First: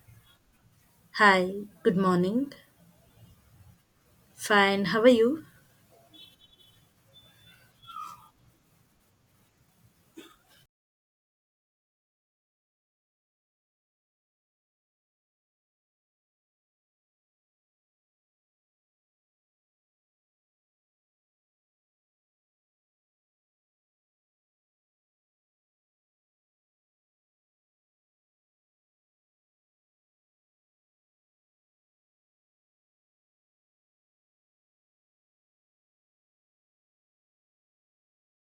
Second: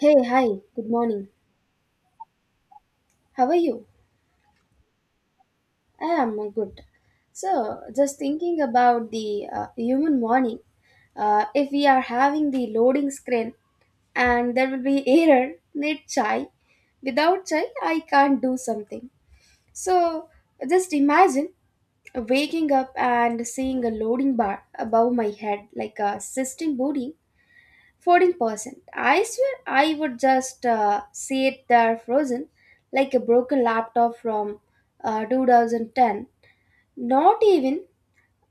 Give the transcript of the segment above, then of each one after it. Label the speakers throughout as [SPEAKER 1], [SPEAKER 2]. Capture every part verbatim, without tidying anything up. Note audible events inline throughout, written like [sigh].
[SPEAKER 1] Hey, hi, good morning.
[SPEAKER 2] Hi, good morning.
[SPEAKER 1] How are you?
[SPEAKER 2] Fine, how are you?
[SPEAKER 1] I am uh, good. So, just thinking about the uh, human morning, uh, if we are having the loading screen and there will be [laughs] error, need chai. Without chai, I can't do something. So, just imagine waking up and seeing a loading bar above my head like a system booting fourteen percent. I swear I would just uh, see it there frozen like a broken laptop from uh, two thousand ten. Not even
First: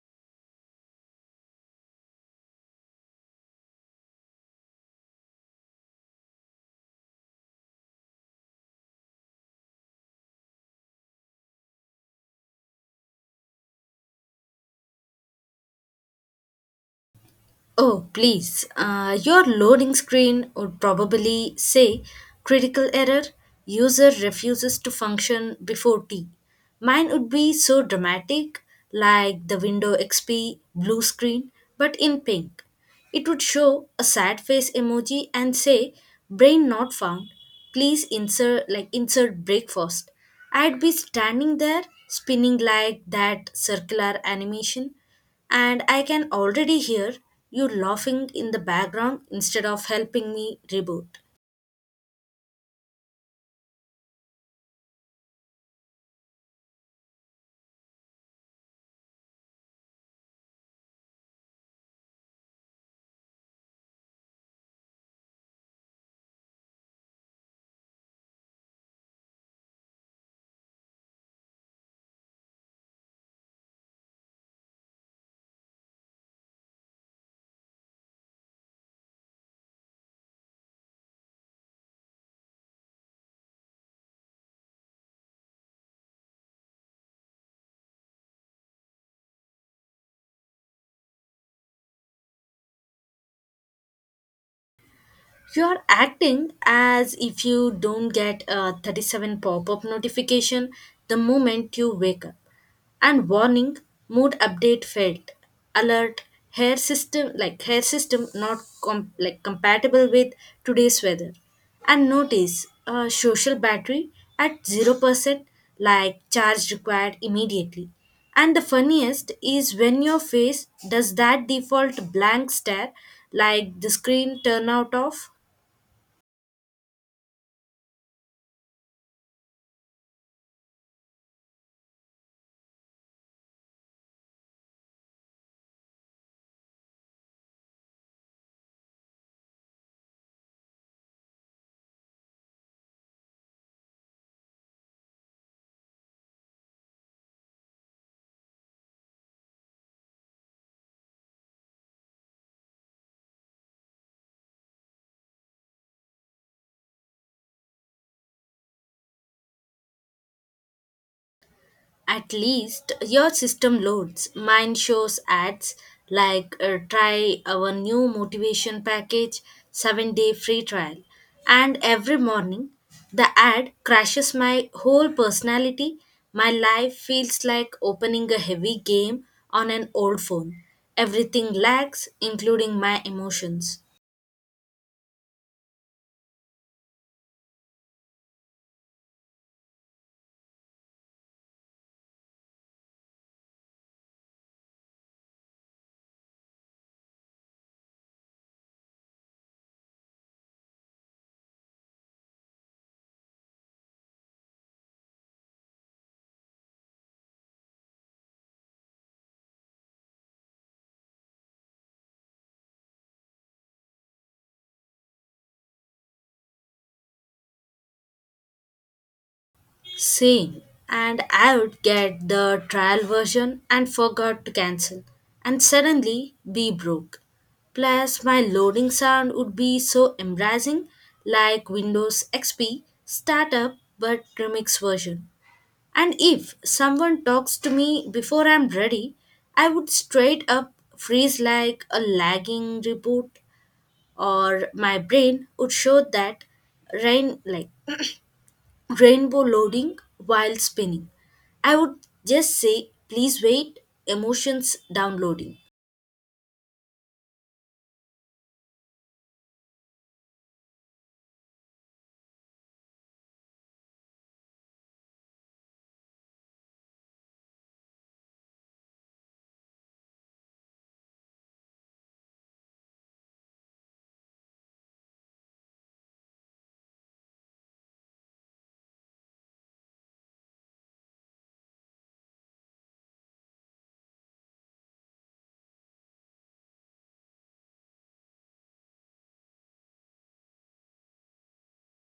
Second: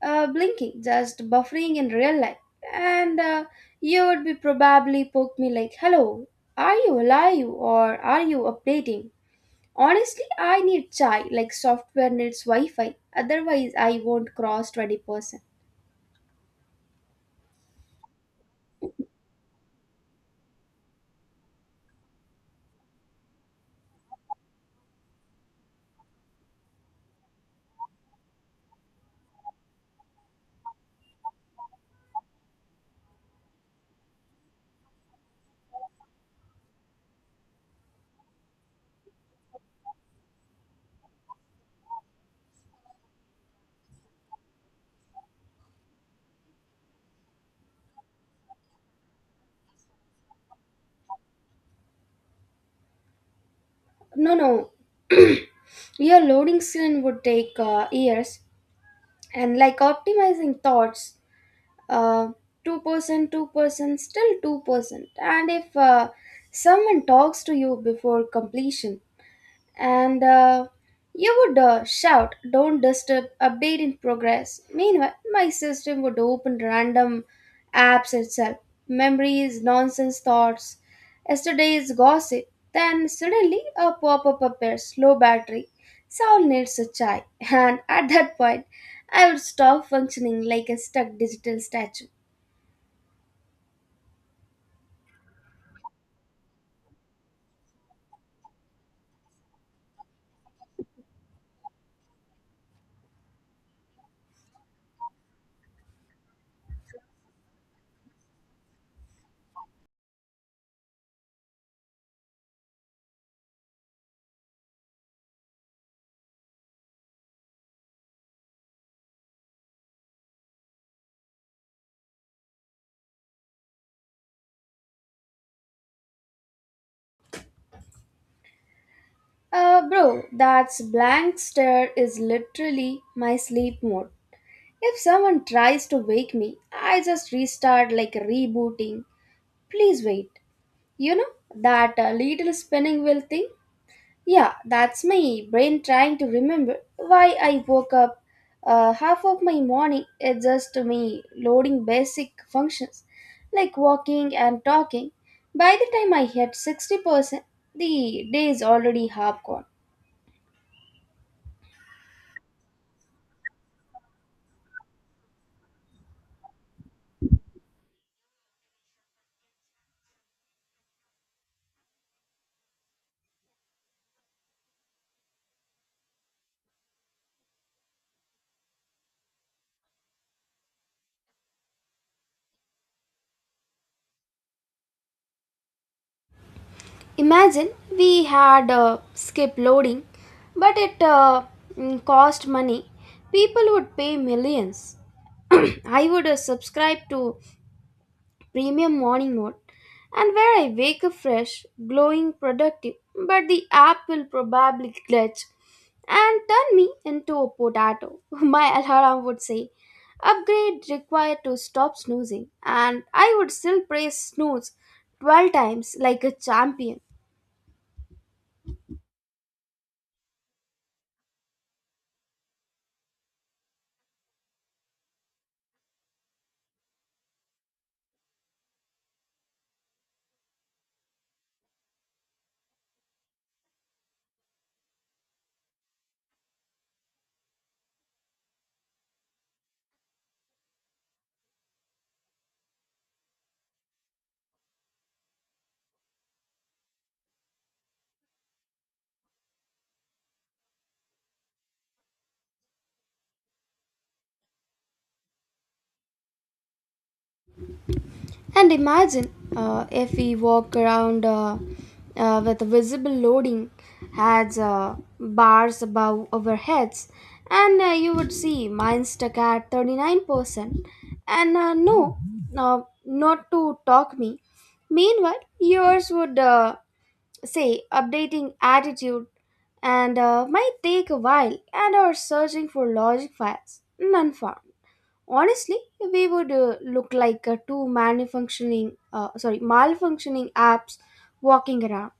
[SPEAKER 1] uh, blinking, just buffering in real life. And uh, you would be probably poke me like, hello, are you alive or are you updating? Honestly, I need chai like software needs Wi Fi, otherwise, I won't cross twenty percent.
[SPEAKER 2] Oh, please. Uh, your loading screen would probably say critical error, user refuses to function before T. Mine would be so dramatic, like the window X P blue screen, but in pink. It would show a sad face emoji and say, brain not found. Please insert like insert breakfast. I'd be standing there spinning like that circular animation, and I can already hear you laughing in the background instead of helping me reboot.
[SPEAKER 1] No, no. [clears throat] Your loading screen would take uh, years. And like optimizing thoughts, uh, two percent two percent still two percent. And if uh, someone talks to you before completion, and uh, you would uh, shout, don't disturb, update in progress. Meanwhile, my system would open random apps itself, memories, nonsense thoughts, yesterday's gossip. Then suddenly a pop up appears, low battery. Soul needs a chai. [laughs] And at that point, I would stop functioning like a stuck digital statue.
[SPEAKER 2] You are acting as if you don't get a thirty-seven pop up notification the moment you wake up. And warning, mood update failed. Alert, hair system like hair system not com- like compatible with today's weather. And notice, uh, social battery at zero percent, like charge required immediately. And the funniest is when your face does that default blank stare like the screen turn out off.
[SPEAKER 1] Uh, bro, that's blank stare is literally my sleep mode. If someone tries to wake me, I just restart like rebooting. Please wait. You know, that uh, little spinning wheel thing? Yeah, that's my brain trying to remember why I woke up. Uh, half of my morning is just me loading basic functions like walking and talking. By the time I hit sixty percent, the day is already half gone.
[SPEAKER 2] At least your system loads. Mine shows ads like, uh, try our new motivation package, seven day free trial. And every morning, the ad crashes my whole personality. My life feels like opening a heavy game on an old phone. Everything lags, including my emotions.
[SPEAKER 1] Imagine we had uh, skip loading, but it uh, mm, cost money. People would pay millions. [clears throat] I would uh, subscribe to premium morning mode and where I wake up fresh, glowing, productive, but the app will probably glitch and turn me into a potato. [laughs] My alarm would say, upgrade required to stop snoozing, and I would still press snooze twelve times like a champion.
[SPEAKER 2] Same. And I would get the trial version and forgot to cancel. And suddenly be broke. Plus, my loading sound would be so embarrassing, like Windows X P startup but remix version. And if someone talks to me before I'm ready, I would straight up freeze like a lagging reboot, or my brain would show that rain like rainbow loading while spinning. I would just say, please wait, emotions downloading.
[SPEAKER 1] And imagine uh, if we walk around uh, uh, with visible loading as uh, bars above our heads, and uh, you would see mine stuck at thirty-nine percent. And uh, no, uh, not to talk me. Meanwhile, yours would uh, say updating attitude and uh, might take a while and are searching for logic files. None found. Honestly, we would uh, look like uh, two malfunctioning, uh, sorry, malfunctioning apps walking around.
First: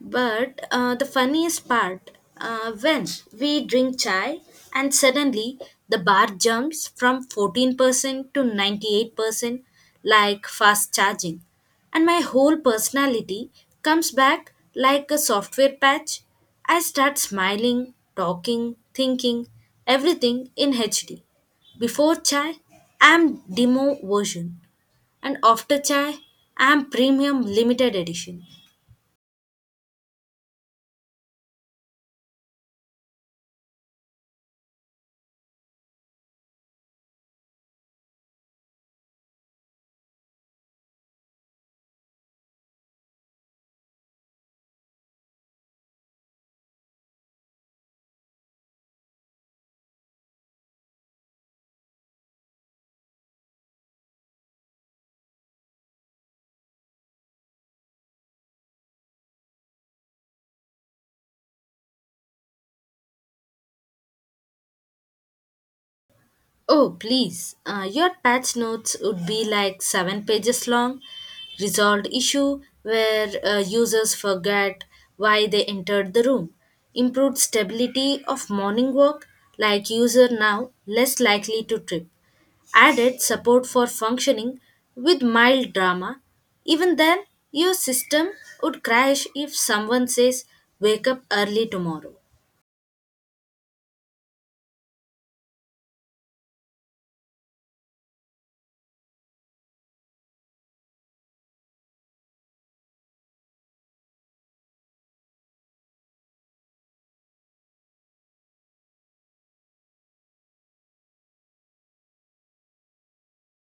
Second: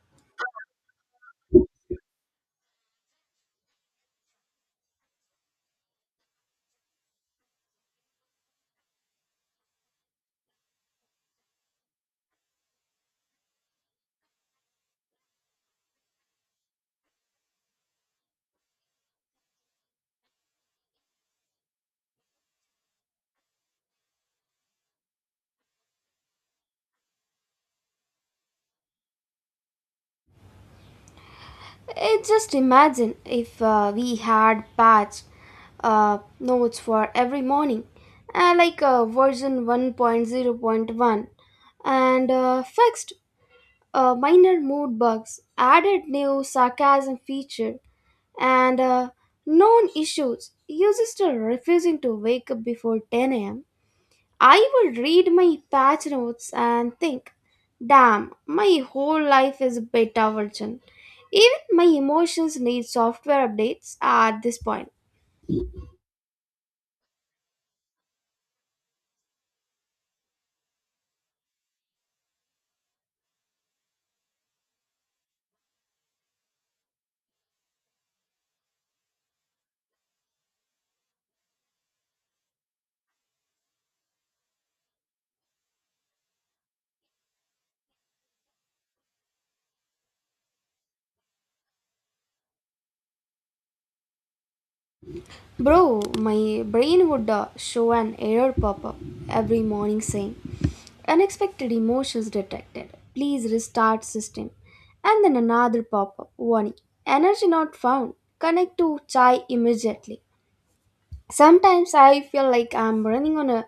[SPEAKER 2] But uh, the funniest part, uh, when we drink chai and suddenly the bar jumps from fourteen percent to ninety-eight percent, like fast charging. And my whole personality comes back like a software patch. I start smiling, talking, thinking, everything in H D. Before chai, I'm demo version, and after chai, I'm premium limited edition.
[SPEAKER 1] It just imagine if uh, we had patch uh, notes for every morning, uh, like uh, version one point zero point one, and uh, fixed uh, minor mood bugs, added new sarcasm feature, and uh, known issues. Users still refusing to wake up before ten a m. I would read my patch notes and think, damn, my whole life is a beta version. Even my emotions need software updates at this point.
[SPEAKER 2] Oh, please. Uh, your patch notes would be like seven pages long. Resolved issue where, uh, users forget why they entered the room. Improved stability of morning walk, like user now less likely to trip. Added support for functioning with mild drama. Even then, your system would crash if someone says, wake up early tomorrow.
[SPEAKER 1] Bro, my brain would uh, show an error pop up every morning saying, unexpected emotions detected. Please restart system. And then another pop up warning, energy not found. Connect to chai immediately. Sometimes I feel like I'm running on a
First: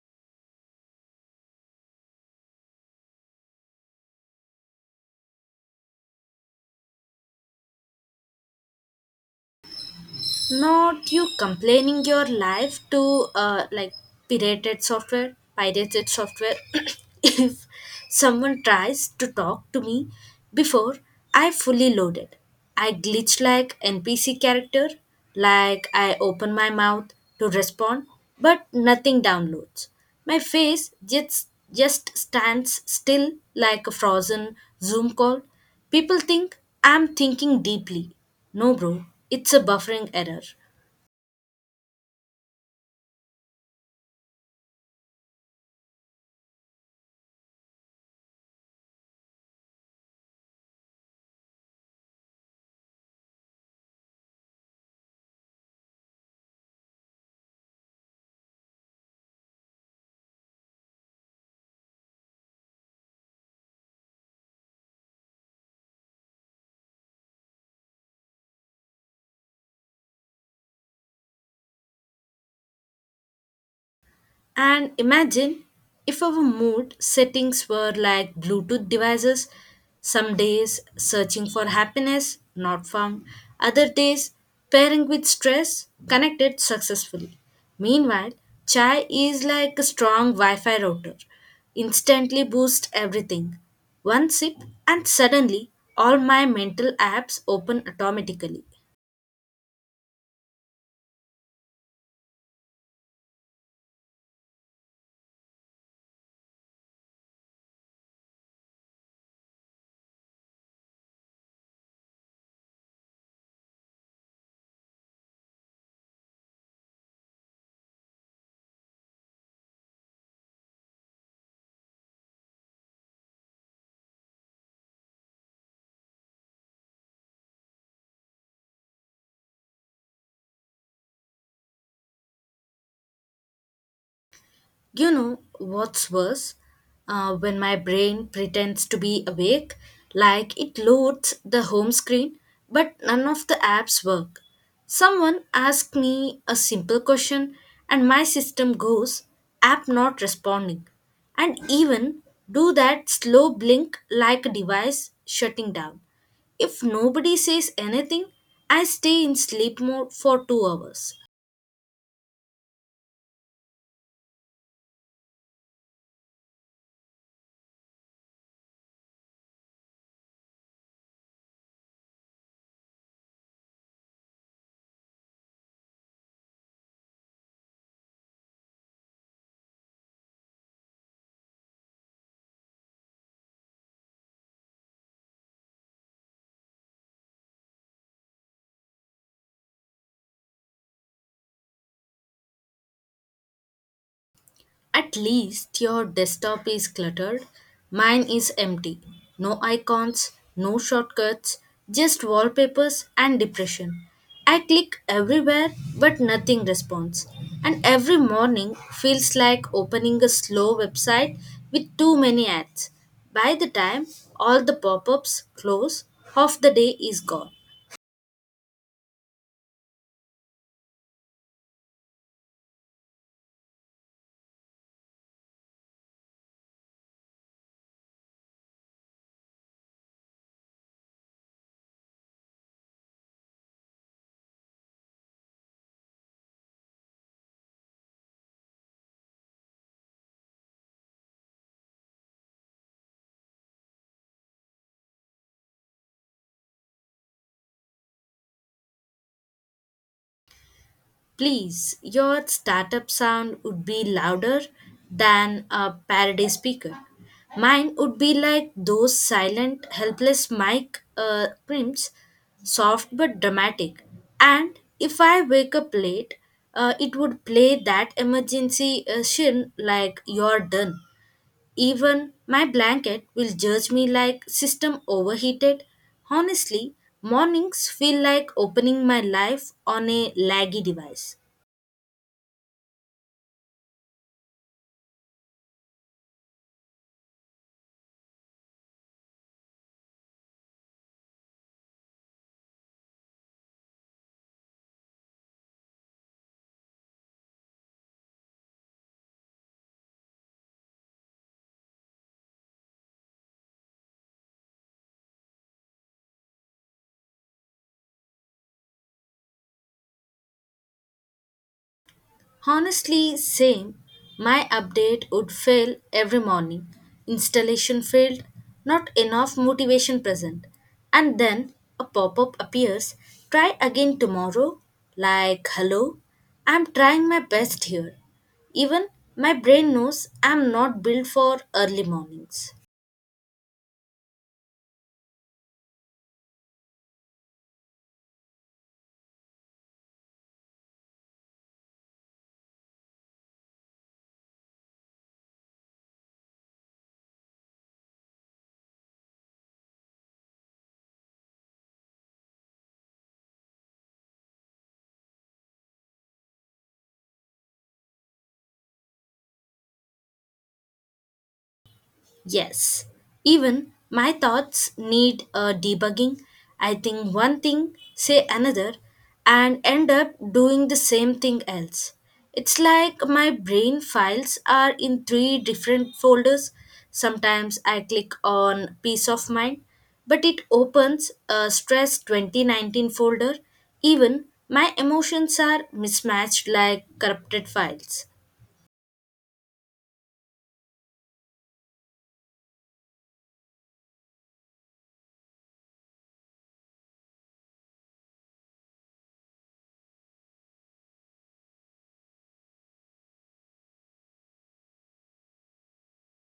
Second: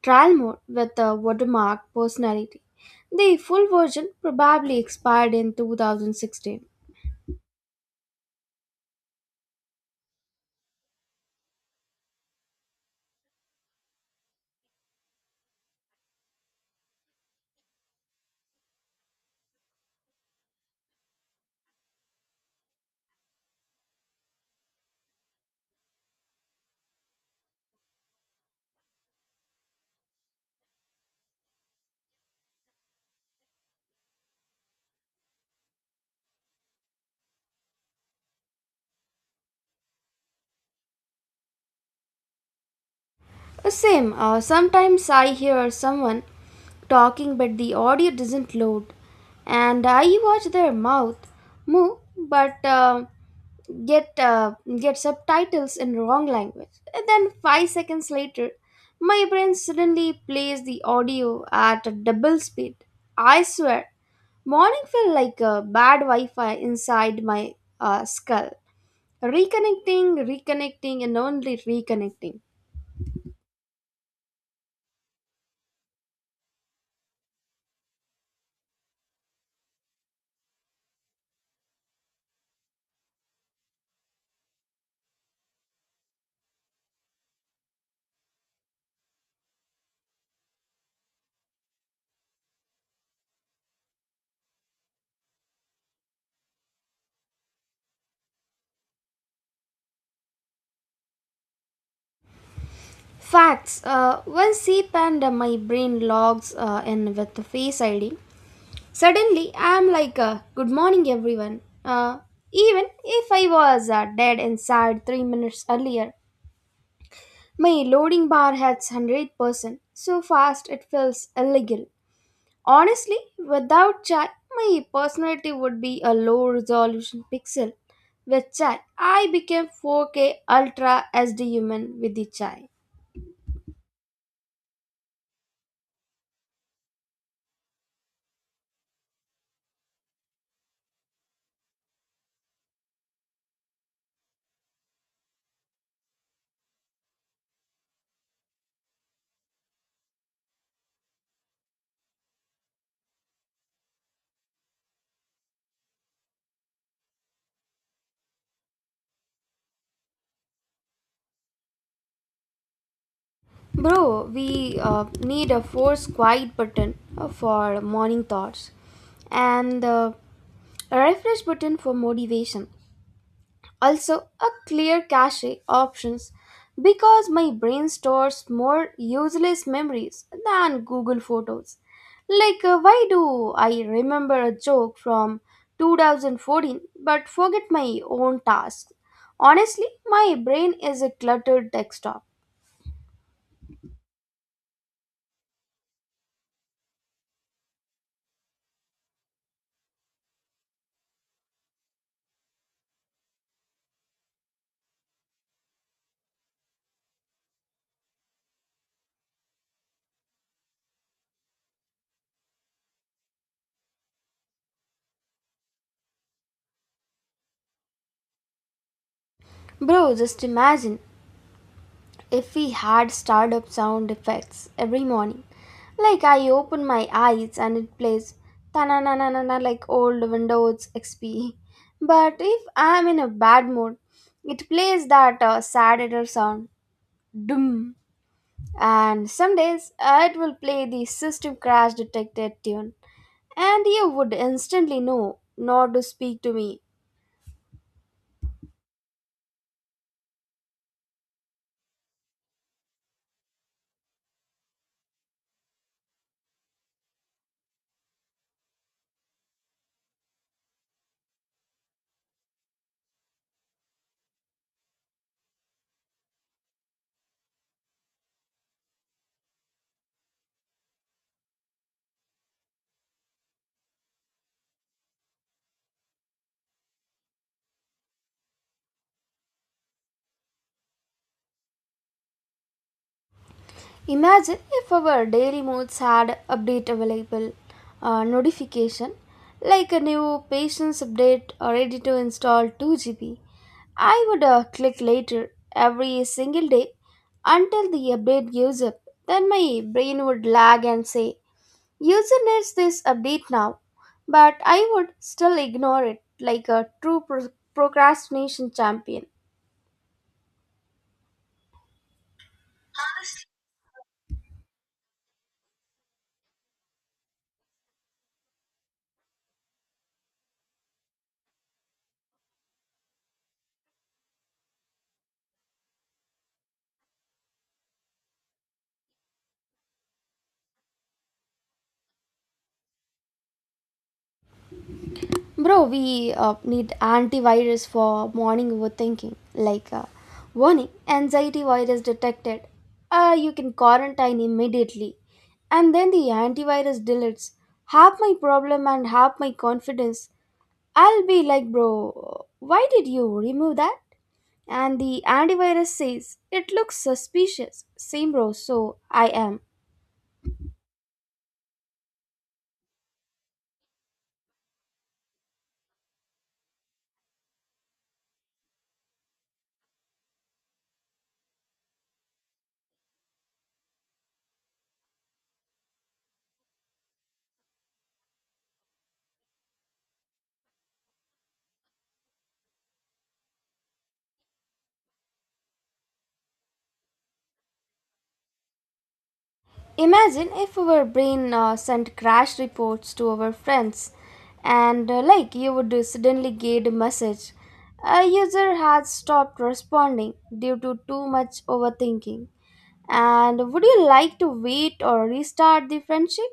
[SPEAKER 1] trial mode with a watermark personality. The full version probably expired in two thousand sixteen.
[SPEAKER 2] Not you complaining your life to, uh, like pirated software, pirated software. [coughs] If someone tries to talk to me before I fully load it, I glitch like N P C character, like I open my mouth to respond, but nothing downloads. My face just just stands still like a frozen Zoom call. People think I'm thinking deeply. No, bro, it's a buffering error.
[SPEAKER 1] Same. Uh, sometimes I hear someone talking, but the audio doesn't load, and I watch their mouth move, but uh, get uh, get subtitles in wrong language. And then five seconds later, my brain suddenly plays the audio at a double speed. I swear, morning felt like a bad Wi-Fi inside my uh, skull, reconnecting, reconnecting, and only reconnecting.
[SPEAKER 2] And imagine if our mood settings were like Bluetooth devices. Some days searching for happiness, not found. Other days pairing with stress, connected successfully. Meanwhile, chai is like a strong Wi Fi router, instantly boosts everything. One sip, and suddenly all my mental apps open automatically.
[SPEAKER 1] Facts. Uh, when C P A N, my brain logs uh, in with the Face I D. Suddenly, I'm like, uh, good morning, everyone. Uh, even if I was uh, dead inside three minutes earlier, my loading bar hits one hundred percent. So fast, it feels illegal. Honestly, without chai, my personality would be a low resolution pixel. With chai, I became four K ultra S D human with the chai.
[SPEAKER 2] You know what's worse? Uh, when my brain pretends to be awake, like it loads the home screen, but none of the apps work. Someone asks me a simple question, and my system goes, app not responding, and even do that slow blink like a device shutting down. If nobody says anything, I stay in sleep mode for two hours.
[SPEAKER 1] Bro, we uh, need a force quiet button uh, for morning thoughts and uh, a refresh button for motivation. Also, a clear cache options because my brain stores more useless memories than Google Photos. Like, uh, why do I remember a joke from two thousand fourteen but forget my own tasks? Honestly, my brain is a cluttered desktop.
[SPEAKER 2] At least your desktop is cluttered. Mine is empty. No icons, no shortcuts, just wallpapers and depression. I click everywhere but nothing responds. And every morning feels like opening a slow website with too many ads. By the time all the pop ups close, half the day is gone.
[SPEAKER 1] Bro, just imagine if we had startup sound effects every morning. Like I open my eyes and it plays ta na na na na na like old Windows X P. But if I'm in a bad mood, it plays that uh, sad error sound doom. And some days uh, it will play the system crash detected tune, and you would instantly know not to speak to me.
[SPEAKER 2] Please, your startup sound would be louder than a parody speaker. Mine would be like those silent, helpless mic, uh, primps, soft but dramatic. And if I wake up late, uh, it would play that emergency, uh, shin like you're done. Even my blanket will judge me like system overheated. Honestly, mornings feel like opening my life on a laggy device.
[SPEAKER 1] Imagine if our daily moods had update available uh, notification like a new patience update or ready to install two gigabytes. I would uh, click later every single day until the update gives up. Then my brain would lag and say, user needs this update now, but I would still ignore it like a true pro- procrastination champion.
[SPEAKER 2] Honestly, same. My update would fail every morning. Installation failed, not enough motivation present. And then a pop up appears, try again tomorrow. Like, hello, I'm trying my best here. Even my brain knows I'm not built for early mornings.
[SPEAKER 1] Bro, we uh, need antivirus for morning overthinking. Like, uh, warning, anxiety virus detected. Uh, you can quarantine immediately. And then the antivirus deletes half my problem and half my confidence. I'll be like, bro, why did you remove that? And the antivirus says, it looks suspicious. Same, bro, so I am.
[SPEAKER 2] Yes, even my thoughts need a debugging. I think one thing, say another, and end up doing the same thing else. It's like my brain files are in three different folders. Sometimes I click on peace of mind, but it opens a stress twenty nineteen folder. Even my emotions are mismatched like corrupted files.
[SPEAKER 1] Imagine if our brain uh, sent crash reports to our friends, and uh, like you would suddenly get a message. A user has stopped responding due to too much overthinking. And would you like to wait or restart the friendship?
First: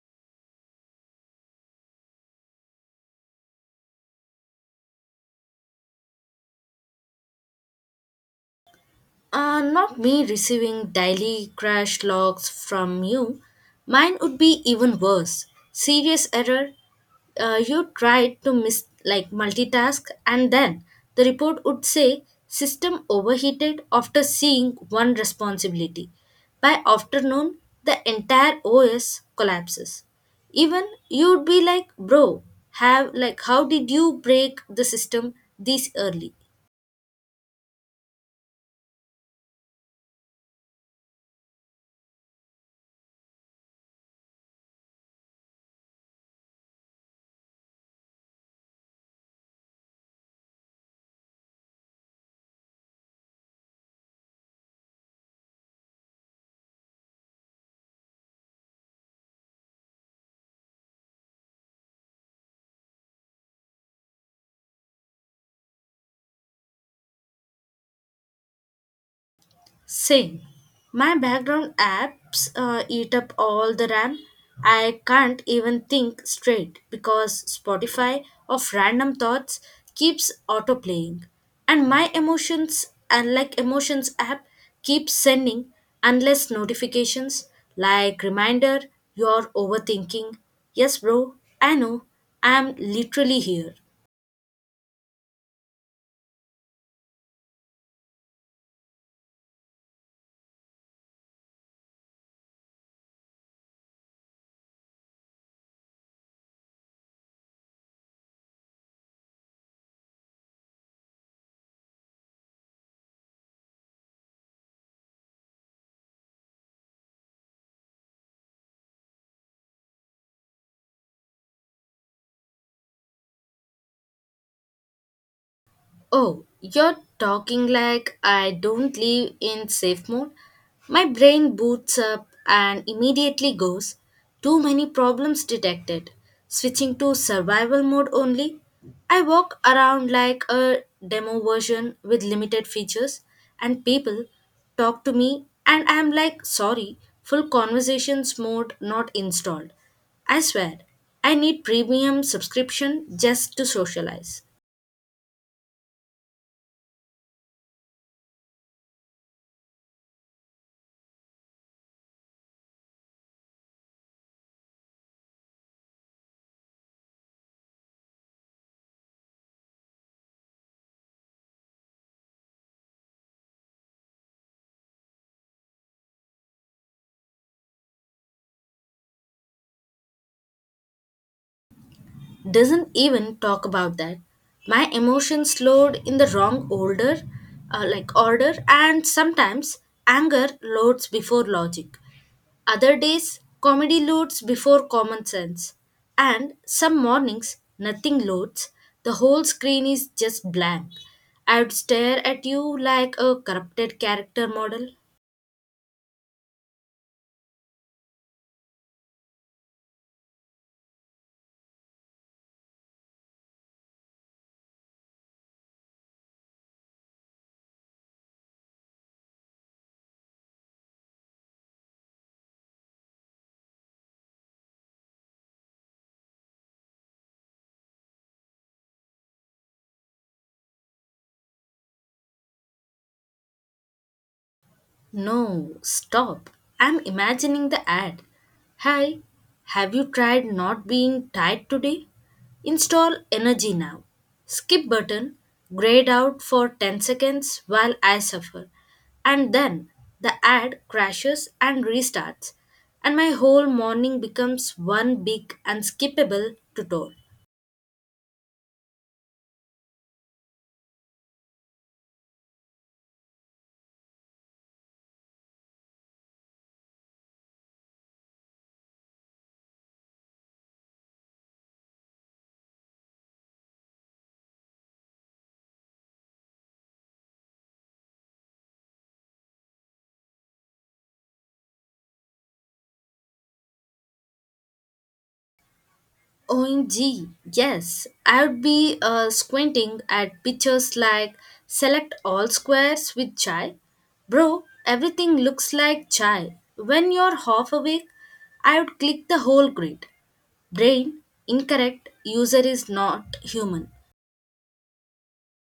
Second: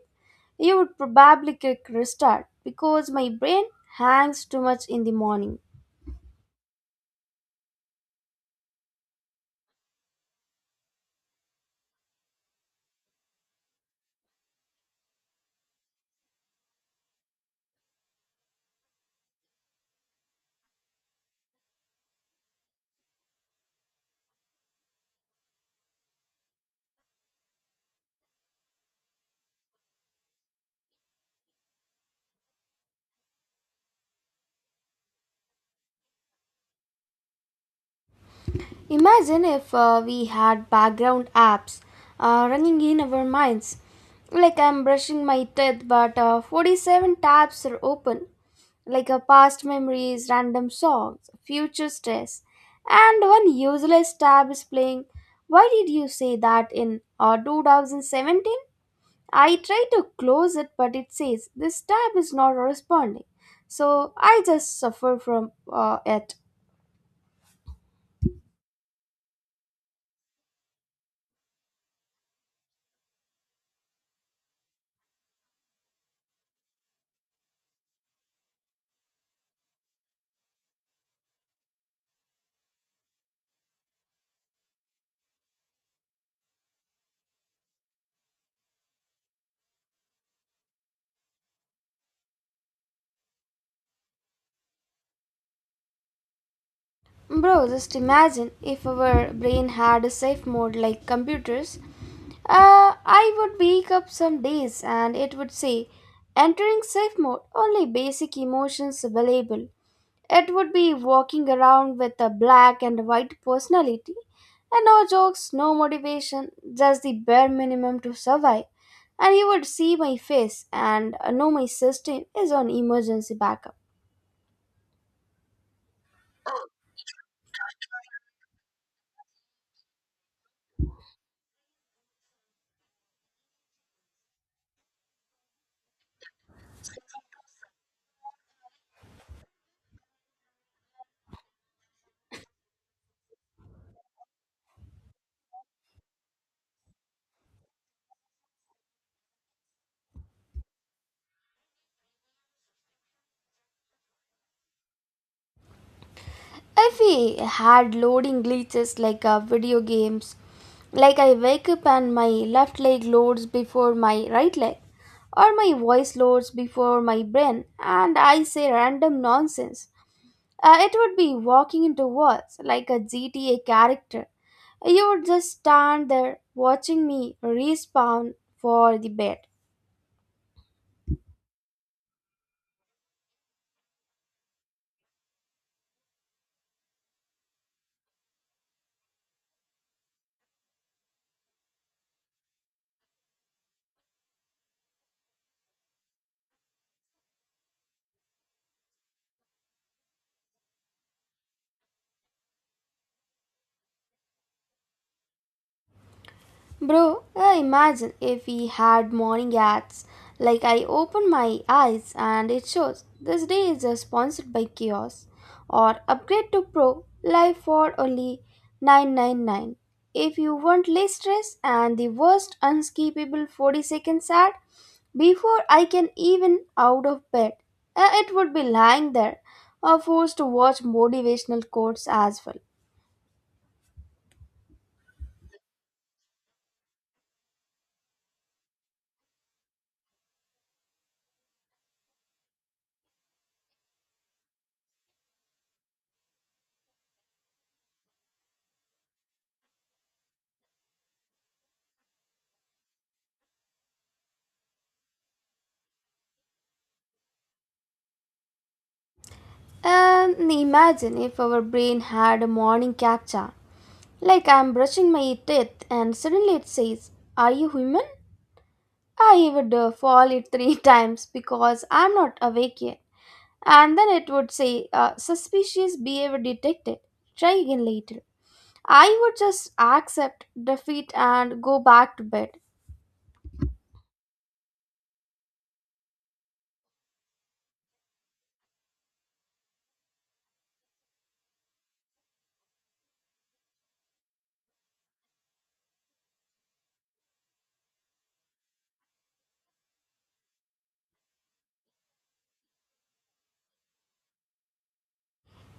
[SPEAKER 1] You would probably click restart because my brain hangs too much in the morning.
[SPEAKER 2] Uh, not me receiving daily crash logs from you. Mine would be even worse. Serious error. Uh, you tried to miss like multitask, and then the report would say system overheated after seeing one responsibility. By afternoon, the entire O S collapses. Even you'd be like, bro, have like how did you break the system this early?
[SPEAKER 1] Imagine if uh, we had background apps uh, running in our minds. Like I'm brushing my teeth, but uh, forty-seven tabs are open. Like a past memories, random songs, future stress, and one useless tab is playing. Why did you say that in uh, two thousand seventeen? I try to close it, but it says this tab is not responding. So I just suffer from uh, it.
[SPEAKER 2] Same. My background apps uh, eat up all the RAM. I can't even think straight because Spotify of random thoughts keeps autoplaying. And my emotions, unlike emotions app, keeps sending unless notifications like reminder, you're overthinking. Yes, bro, I know. I'm literally here.
[SPEAKER 1] Bro, just imagine if our brain had a safe mode like computers. Uh, I would wake up some days and it would say, entering safe mode, only basic emotions available. It would be walking around with a black and white personality and no jokes, no motivation, just the bare minimum to survive. And you would see my face and know my system is on emergency backup.
[SPEAKER 2] Oh, you're talking like I don't live in safe mode. My brain boots up and immediately goes, too many problems detected, switching to survival mode only. I walk around like a demo version with limited features, and people talk to me, and I'm like, sorry, full conversations mode not installed. I swear, I need premium subscription just to socialize.
[SPEAKER 1] If we had loading glitches like uh, video games, like I wake up and my left leg loads before my right leg, or my voice loads before my brain, and I say random nonsense, uh, it would be walking into walls like a G T A character. You would just stand there watching me respawn for the bed.
[SPEAKER 2] Doesn't even talk about that. My emotions load in the wrong order, uh, like order, and sometimes anger loads before logic. Other days, comedy loads before common sense. And some mornings, nothing loads. The whole screen is just blank. I would stare at you like a corrupted character model.
[SPEAKER 1] Bro, uh, imagine if we had morning ads. Like I open my eyes and it shows this day is uh, sponsored by Kiosk or upgrade to Pro live for only nine ninety-nine. If you want less stress and the worst unskippable forty seconds ad before I can even out of bed, uh, it would be lying there or forced to watch motivational quotes as well.
[SPEAKER 2] No, stop. I'm imagining the ad. Hi, have you tried not being tired today? Install Energy Now. Skip button, grayed out for ten seconds while I suffer. And then the ad crashes and restarts, and my whole morning becomes one big unskippable tutorial.
[SPEAKER 1] And imagine if our brain had a morning captcha. Like I'm brushing my teeth and suddenly it says, are you human? I would uh, fall it three [laughs] times because I'm not awake yet. And then it would say, uh, suspicious behavior detected. Try again later. I would just accept defeat and go back to bed.
[SPEAKER 2] O M G, yes. I would be, uh, squinting at pictures like select all squares with chai. Bro, everything looks like chai. When you're half awake, I would click the whole grid. Brain, incorrect, user is not human.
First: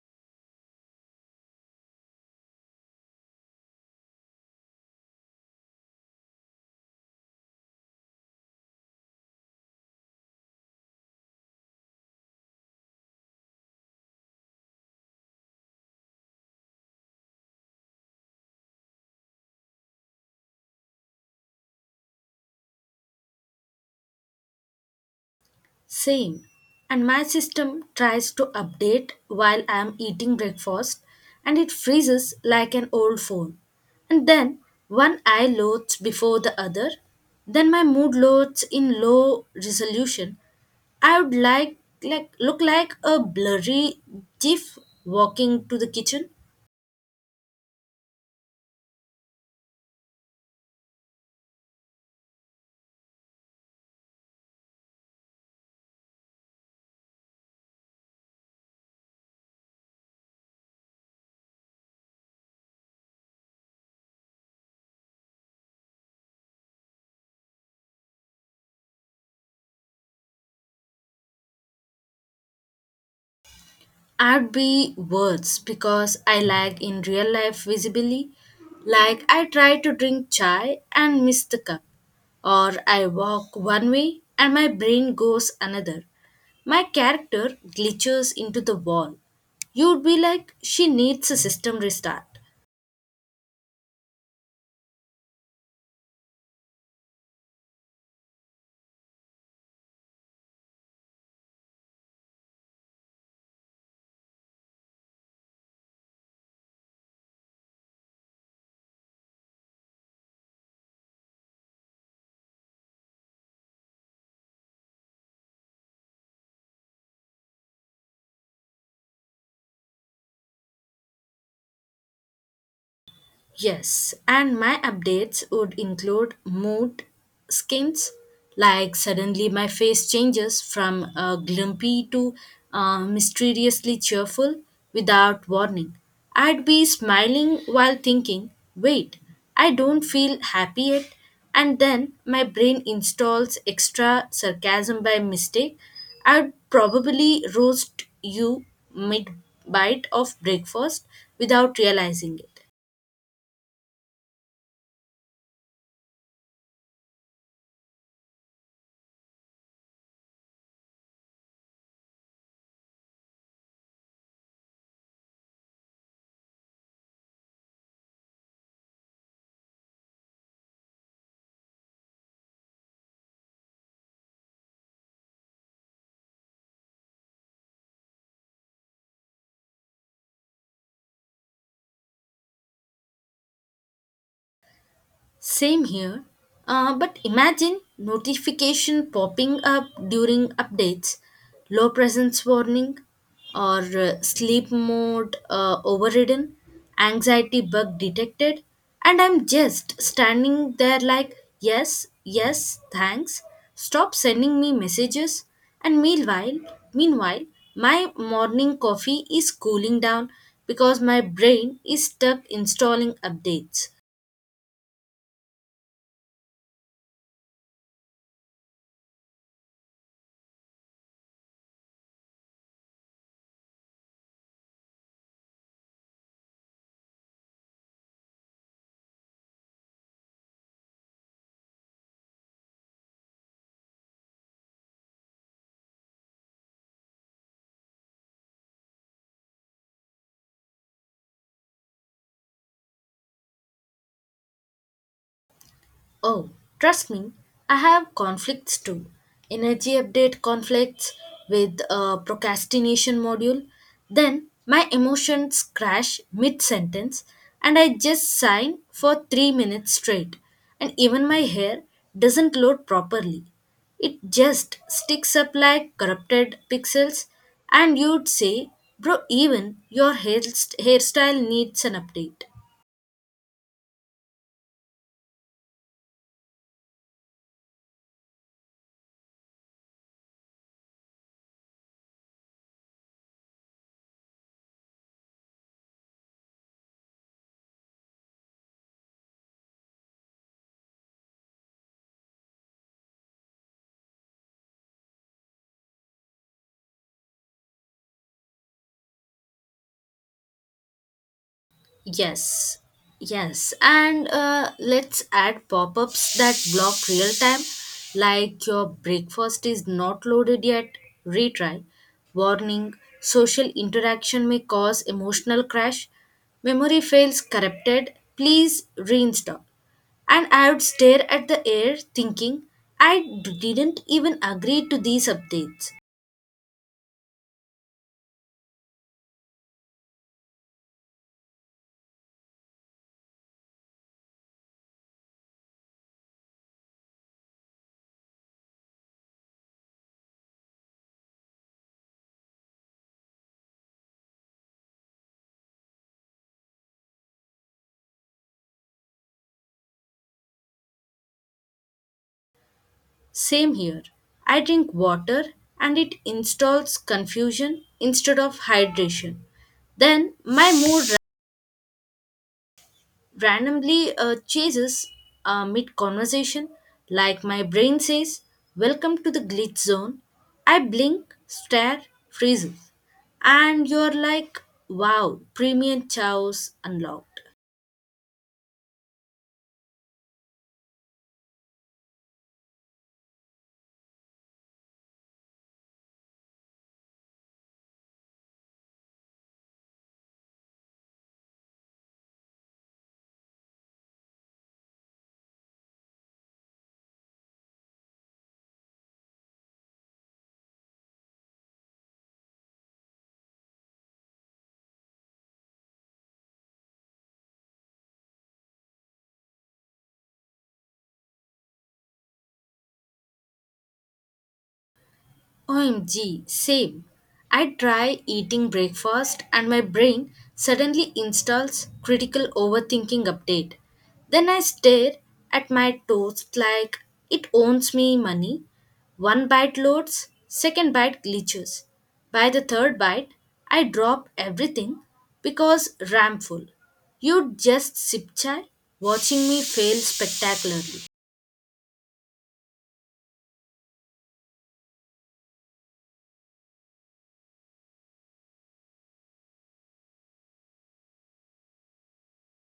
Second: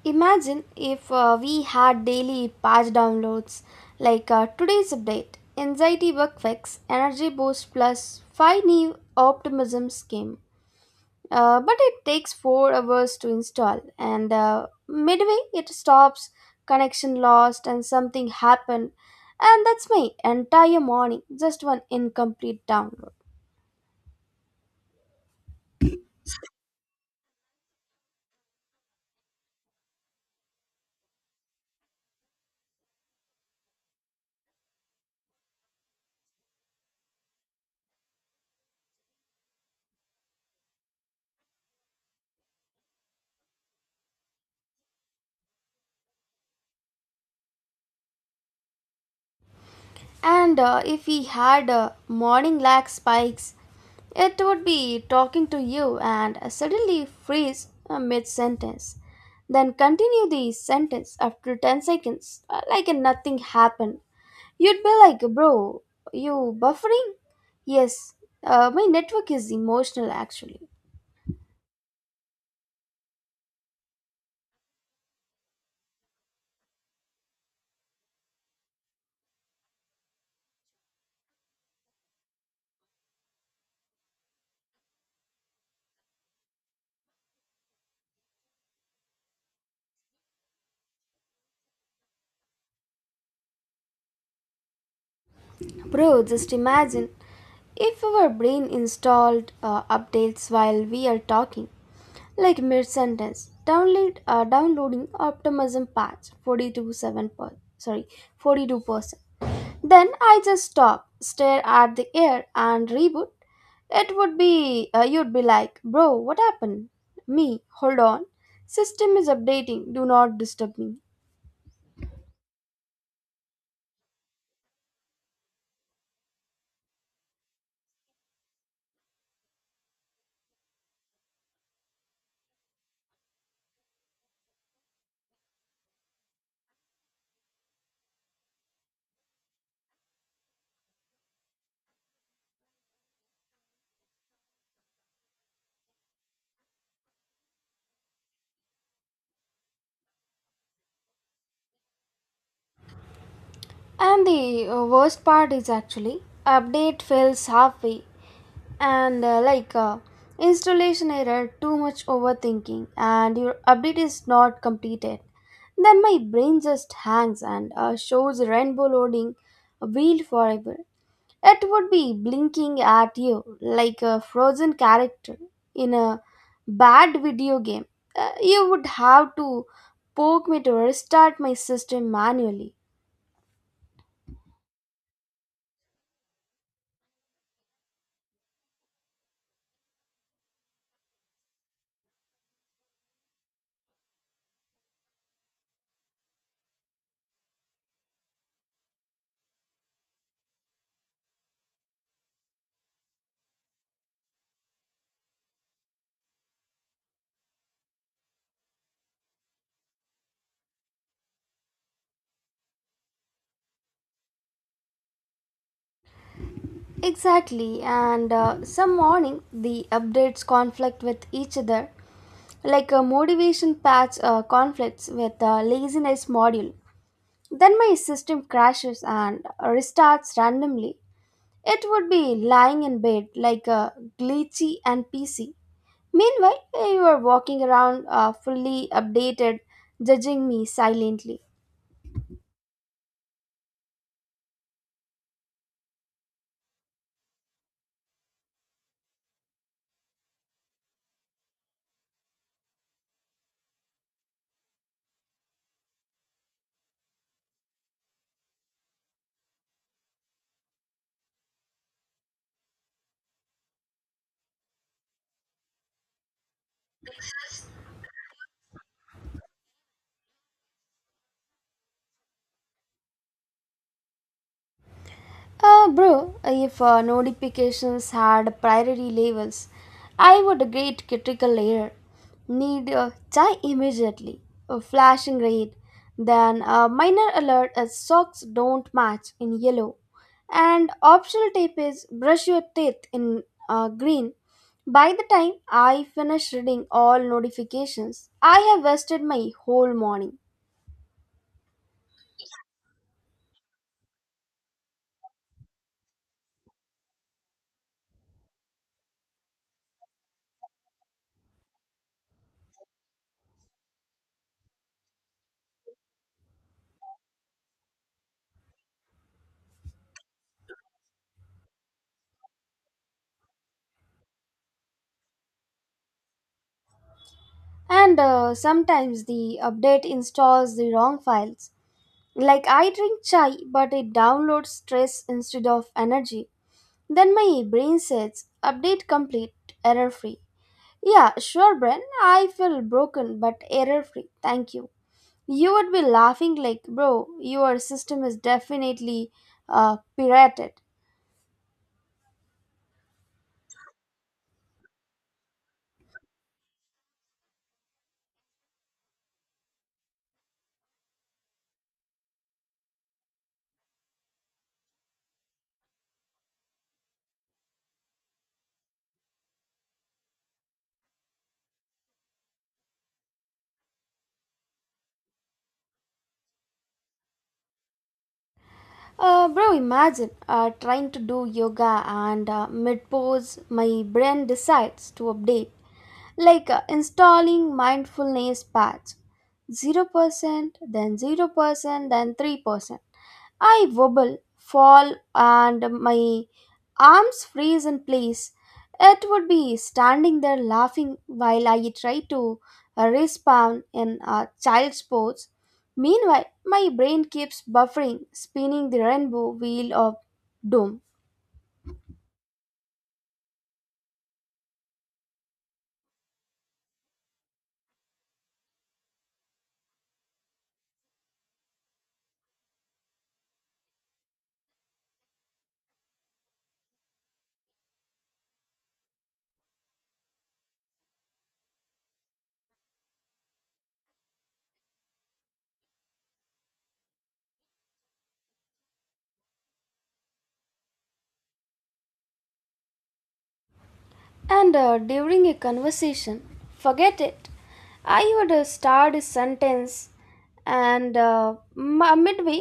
[SPEAKER 1] Imagine if uh, we had daily patch downloads like uh, today's update, anxiety bug fix, energy boost plus five new optimism scheme. Uh, but it takes four hours to install, and uh, midway it stops, connection lost and something happened, and that's my entire morning, just one incomplete download.
[SPEAKER 2] Same. And my system tries to update while I am eating breakfast, and it freezes like an old phone. And then one eye loads before the other. Then my mood loads in low resolution. I would like like look like a blurry gif walking to the kitchen.
[SPEAKER 1] And uh, if we had uh, morning lag spikes, it would be talking to you and suddenly freeze mid sentence, then continue the sentence after ten seconds, uh, like nothing happened. You'd be like, bro, you buffering? Yes, uh, my network is emotional actually.
[SPEAKER 2] I'd be words because I lack in real life visibly. Like I try to drink chai and miss the cup, or I walk one way and my brain goes another. My character glitches into the wall. You'd be like, she needs a system restart.
[SPEAKER 1] Bro, just imagine if our brain installed uh, updates while we are talking, like mid sentence, download, uh, downloading optimism patch forty two seven per, sorry forty-two percent. Then I just stop, stare at the air, and reboot. It would be, uh, you'd be like, bro, what happened? Me, hold on. System is updating, do not disturb me.
[SPEAKER 2] Yes, and my updates would include mood skins, like suddenly my face changes from uh, glumpy to, uh, mysteriously cheerful without warning. I'd be smiling while thinking, wait, I don't feel happy yet. And then my brain installs extra sarcasm by mistake. I'd probably roast you mid bite of breakfast without realizing it.
[SPEAKER 1] And the uh, worst part is actually update fails halfway, and uh, like uh, installation error, too much overthinking, and your update is not completed. Then my brain just hangs and uh, shows rainbow loading wheel forever. It would be blinking at you like a frozen character in a bad video game. Uh, you would have to poke me to restart my system manually.
[SPEAKER 2] Same here. Uh, but imagine notification popping up during updates, low presence warning, or uh, sleep mode, uh, overridden, anxiety bug detected, and I'm just standing there like, yes, yes, thanks. Stop sending me messages. And meanwhile, meanwhile, my morning coffee is cooling down because my brain is stuck installing updates.
[SPEAKER 1] Exactly, and uh, some morning the updates conflict with each other, like a motivation patch uh, conflicts with a laziness module. Then my system crashes and restarts randomly. It would be lying in bed like a glitchy and P C. Meanwhile, you are walking around uh, fully updated, judging me silently.
[SPEAKER 2] Oh, trust me, I have conflicts too. Energy update conflicts with a procrastination module. Then my emotions crash mid sentence and I just sign for three minutes straight. And even my hair doesn't load properly. It just sticks up like corrupted pixels. And you'd say, bro, even your hair- hairstyle needs an update.
[SPEAKER 1] Uh, bro, if uh, notifications had priority levels, I would get critical layer. Need uh, chai immediately, a flashing red, then a minor alert as socks don't match in yellow, and optional tip is brush your teeth in uh, green. By the time I finish reading all notifications, I have wasted my whole morning.
[SPEAKER 2] Yes, yes, and uh, let's add pop ups that block real time, like your breakfast is not loaded yet, retry, warning, social interaction may cause emotional crash, memory fails corrupted, please reinstall. And I would stare at the air thinking, I d- didn't even agree to these updates.
[SPEAKER 1] And uh, sometimes the update installs the wrong files. Like I drink chai, but it downloads stress instead of energy. Then my brain says, update complete, error free. Yeah, sure, Bren. I feel broken, but error free. Thank you. You would be laughing like, bro, your system is definitely uh, pirated.
[SPEAKER 2] Same here. I drink water and it installs confusion instead of hydration. Then my mood ra- randomly uh, chases uh, mid conversation, like my brain says, welcome to the glitch zone. I blink, stare, freezes. And you're like, wow, premium chows unlocked.
[SPEAKER 1] Uh, bro, imagine uh, trying to do yoga and uh, mid pose, my brain decides to update. Like, uh, installing mindfulness patch zero percent then zero percent then three percent. I wobble, fall, and my arms freeze in place. It would be standing there laughing while I try to uh, respawn in a child's pose. Meanwhile, my brain keeps buffering, spinning the rainbow wheel of doom.
[SPEAKER 2] O M G, same. I try eating breakfast and my brain suddenly installs critical overthinking update. Then I stare at my toast like it owns me money. One bite loads, second bite glitches. By the third bite, I drop everything because ramful. You just sip chai, watching me fail spectacularly.
[SPEAKER 1] And uh, during a conversation, forget it. I would uh, start a sentence, and uh, m- uh, midway,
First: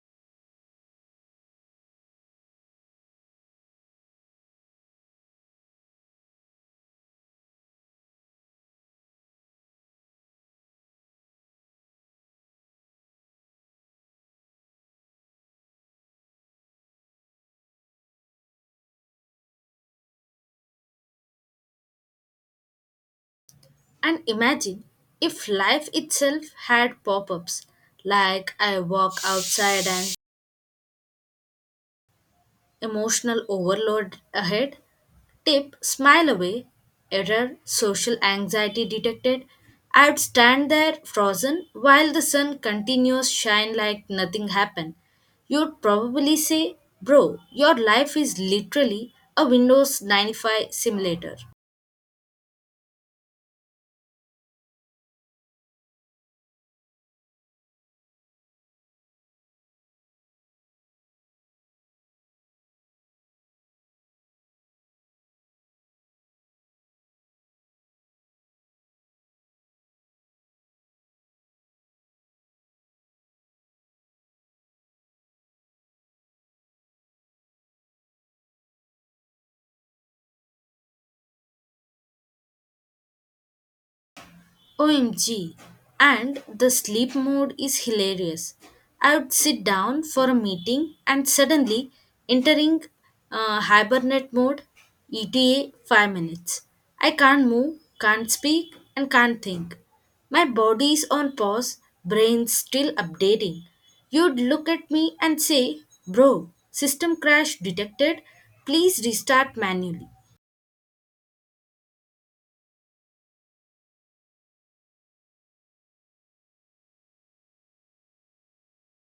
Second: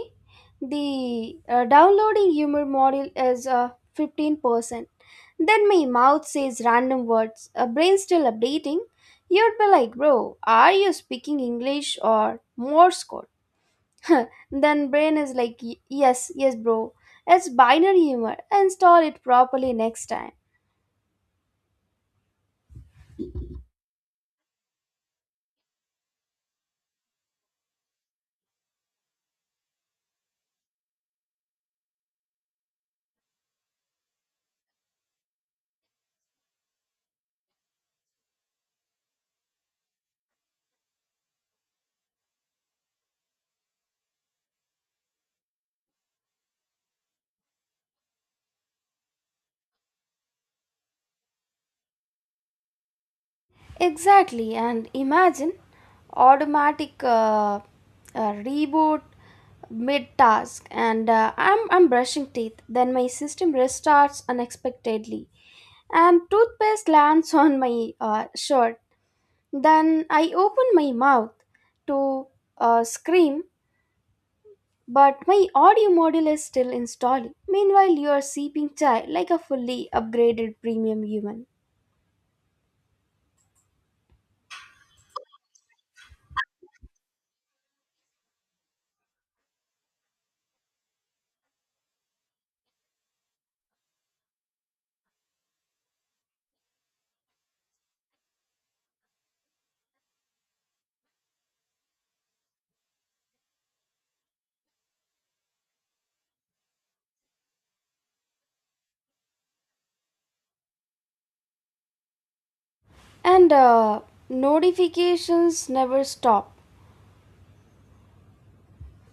[SPEAKER 1] the uh, downloading humor model is uh, fifteen percent. Then my mouth says random words, a brain still updating. You'd be like, bro, are you speaking English or Morse code? [laughs] Then brain is like, "Y- yes, yes, bro. It's binary humor. Install it properly next time."
[SPEAKER 2] And imagine if life itself had pop ups, like I walk outside and emotional overload ahead, tip smile away, error social anxiety detected. I'd stand there frozen while the sun continues shine like nothing happened. You'd probably say, bro, your life is literally a Windows ninety-five simulator.
[SPEAKER 1] Exactly, and imagine automatic uh, uh, reboot mid task, and uh, I'm I'm brushing teeth. Then my system restarts unexpectedly, and toothpaste lands [laughs] on my uh, shirt. Then I open my mouth to uh, scream, but my audio module is still installing. Meanwhile, you are seeping chai like a fully upgraded premium human,
[SPEAKER 2] O M G! And the sleep mode is hilarious. I would sit down for a meeting and suddenly entering, uh, hibernate mode, E T A five minutes. I can't move, can't speak, and can't think. My body is on pause, brain still updating. You'd look at me and say, bro, system crash detected, please restart manually.
[SPEAKER 1] and uh, notifications never stop.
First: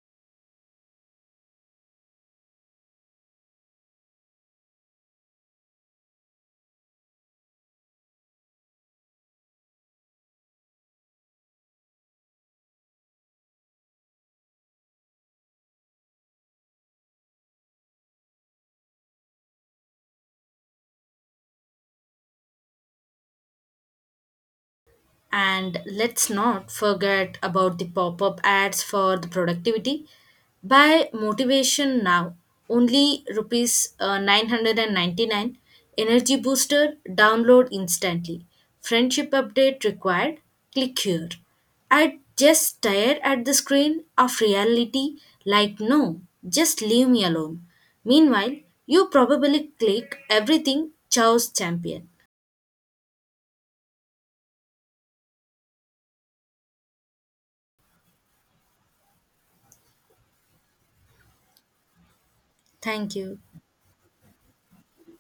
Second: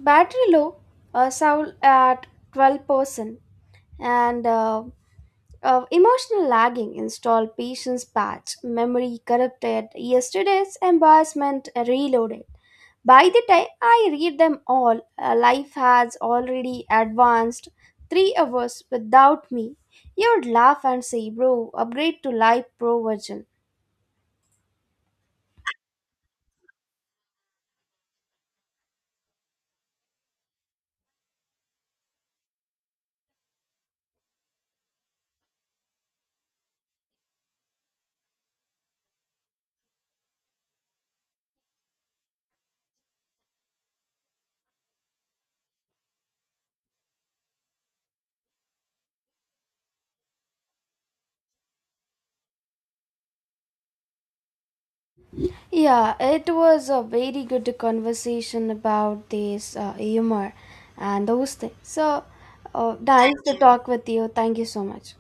[SPEAKER 1] Battery low, uh, sold at twelve percent, and uh, uh, emotional lagging. Install patience patch, memory corrupted, yesterday's embarrassment reloaded. By the time I read them all, uh, life has already advanced three hours without me. You would laugh and say, bro, upgrade to Live Pro version.
[SPEAKER 2] And let's not forget about the pop up ads for the productivity. Buy motivation now. Only rupees, uh, nine hundred ninety-nine. Energy booster download instantly. Friendship update required. Click here. I just stare at the screen of reality like, no, just leave me alone. Meanwhile, you probably click everything Chow's champion.
[SPEAKER 1] Yeah, it was a very good conversation about this uh, humor and those things. So, uh,
[SPEAKER 2] Thank
[SPEAKER 1] nice
[SPEAKER 2] you.
[SPEAKER 1] thank to you, talk with you. Thank you so much.